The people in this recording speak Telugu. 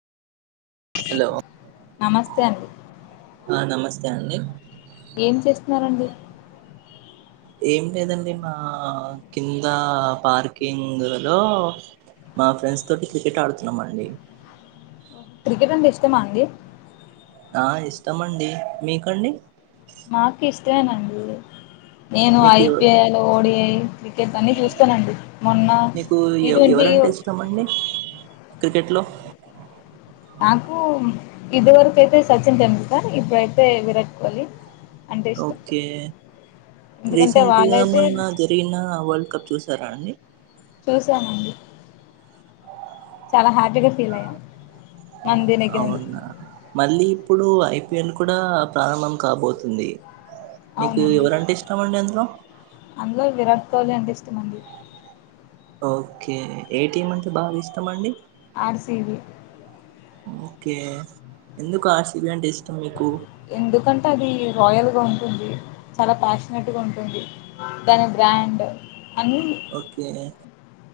హలో నమస్తే అండి అంతే అండి ఏం చేస్తున్నారండి ఏం లేదండి మా కింద పార్కింగ్ లో మా ఫ్రెండ్స్ తోటి క్రికెట్ ఆడుతున్నామండి క్రికెట్ అంటే ఇష్టమా అండి ఆ ఇష్టమండి మీకండి మాకు ఇష్టమేనండి నేను మీకు ఎవ ఐపిఎల్ ఓడి క్రికెట్ అన్ని చూస్తానండి మొన్న మీకు టిట్వంటీ క్రికెట్ లో నాకు ఇదివరకు అయితే సచిన్ టెండూల్కర్ ఇప్పుడైతే విరాట్ కోహ్లీ అంటే ఇష్టం ఓకే ఎందుకంటే రీసెంట్ గా వాళ్ళైతే మొన్న జరిగిన వరల్డ్ కప్ చూస చూస్తారా అండి చూసానండి చాలా హ్యాపీగా ఫీల్ అయ్యా అవునా మళ్ళీ ఇప్పుడు ఐపిఎల్ కూడా ప్రారంభం కాబోతుంది మీకు అవునండి ఎవరంటే ఇష్టం అండి అందులో అందులో విరాట్ కోహ్లీ అంటే ఇష్టమండి ఓకే ఏ టీం అంటే బాగా ఇష్టం అండి ఆర్ సి బి ఓకే ఎందుకు ఆసిబి అంటే ఇష్టం మీ ఎందుకంటే అది రాయల్గా ఉం ఉంది చాలా ప్యాషనెట్గా ఉంటుంది దాని బ్రాండ్ అన్నీ ఓకే